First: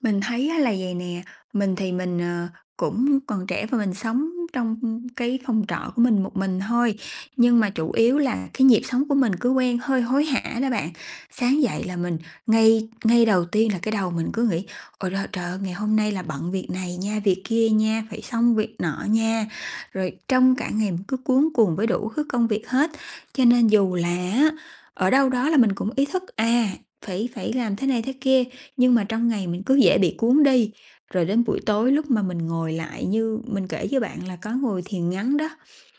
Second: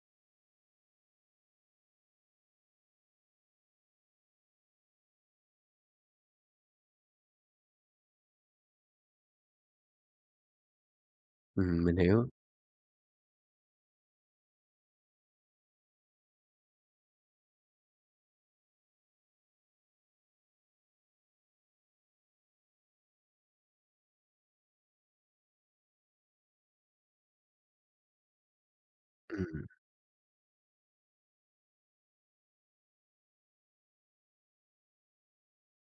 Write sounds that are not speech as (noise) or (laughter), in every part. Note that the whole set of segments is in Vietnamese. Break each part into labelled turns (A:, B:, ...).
A: Mình thấy á là vầy nè, mình thì mình, ờ, cũng còn trẻ và mình sống trong cái phòng trọ của mình một mình thôi, nhưng mà chủ yếu là cái nhịp sống của mình cứ quen hơi hối hả đó bạn. Sáng dậy
B: Ừm, mình
A: là mình
B: hiểu.
A: ngay ngay đầu tiên là cái đầu mình cứ nghĩ ôi lơ trời ơi, ngày hôm nay là bận việc này nha, việc kia nha, phải xong việc nọ nha, rồi trong cả ngày mình cứ cuống cuồng với đủ thứ công việc hết. Cho nên dù là á, ở đâu đó là mình cũng ý thức, à, phải phải làm thế này thế kia, nhưng mà trong ngày mình
B: Ừm.
A: cứ dễ bị cuốn đi. Rồi đến buổi tối lúc mà mình ngồi lại như mình kể cho bạn là có ngồi thiền ngắn đó,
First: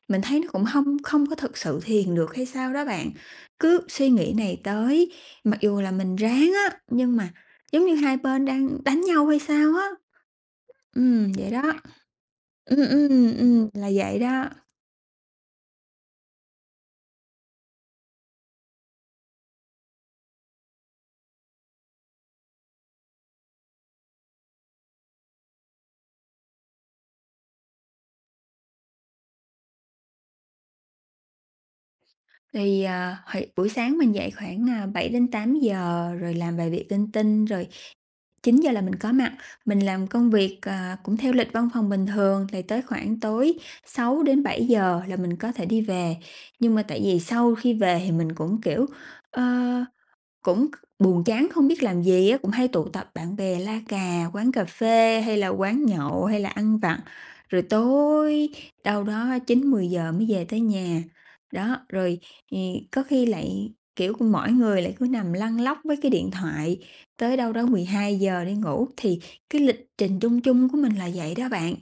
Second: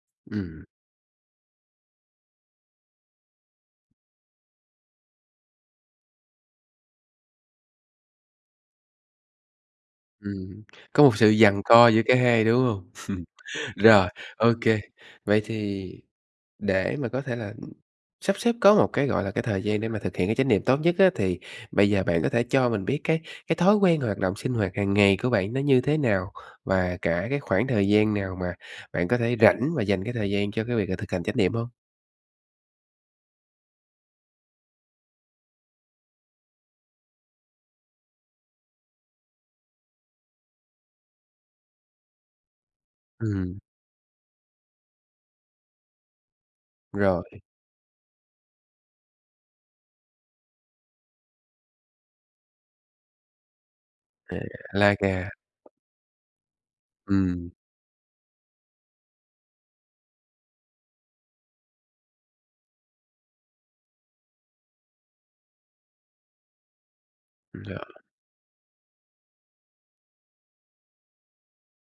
A: mình thấy nó cũng
B: Ừm.
A: hông không có thực sự thiền được hay sao đó bạn. Cứ suy nghĩ này tới mặc dù là mình ráng á, nhưng mà giống như hai bên đang đánh nhau hay sao á.
B: Ừm. Có một
A: Ừm,
B: sự
A: vậy
B: giằng
A: đó.
B: co giữa cả hai, đúng
A: Ừm,
B: hông?
A: ừm, ừm,
B: (chuckles)
A: là
B: Rồi,
A: vậy đó.
B: ô kê. Vậy thì để mà có thể là sắp xếp có một cái, gọi là, cái thời gian để mà thực hiện cái chánh niệm tốt nhất á, thì bây giờ bạn có thể cho mình biết cái cái thói quen hoạt động sinh hoạt hàng ngày của bạn nó như thế nào? Và cả cái khoảng thời gian nào mà bạn có thể rảnh và dành cái thời gian cho cái việc là thực hành chánh niệm hông?
A: Thì, ờ, hồi buổi sáng mình dậy khoảng, à, 7:00-8:00 rồi làm vài việc linh tinh, rồi 9:00 là mình có mặt. Mình làm công việc, à, cũng theo lịch văn phòng bình thường, thì tới khoảng tối
B: Ừm.
A: 6:00-7:00 là mình có thể đi về. Nhưng mà tại vì
B: Rồi.
A: sau khi về thì mình cũng, kiểu, ơ, cũng c buồn chán không biết làm gì á, cũng hay tụ tập bạn bè la cà
B: Ừ,
A: quán cà
B: la
A: phê
B: cà.
A: hay là quán nhậu hay là ăn vặt,
B: Ừm.
A: rồi tối đâu đó 9:00-10:00 mới về tới nhà. Đó, rồi thì có khi lại kiểu của mỗi người lại cứ nằm lăn lóc với cái điện thoại tới đâu đó mười
B: Rồi.
A: hai giờ đi ngủ. Thì cái lịch trình chung chung của mình là vậy đó bạn.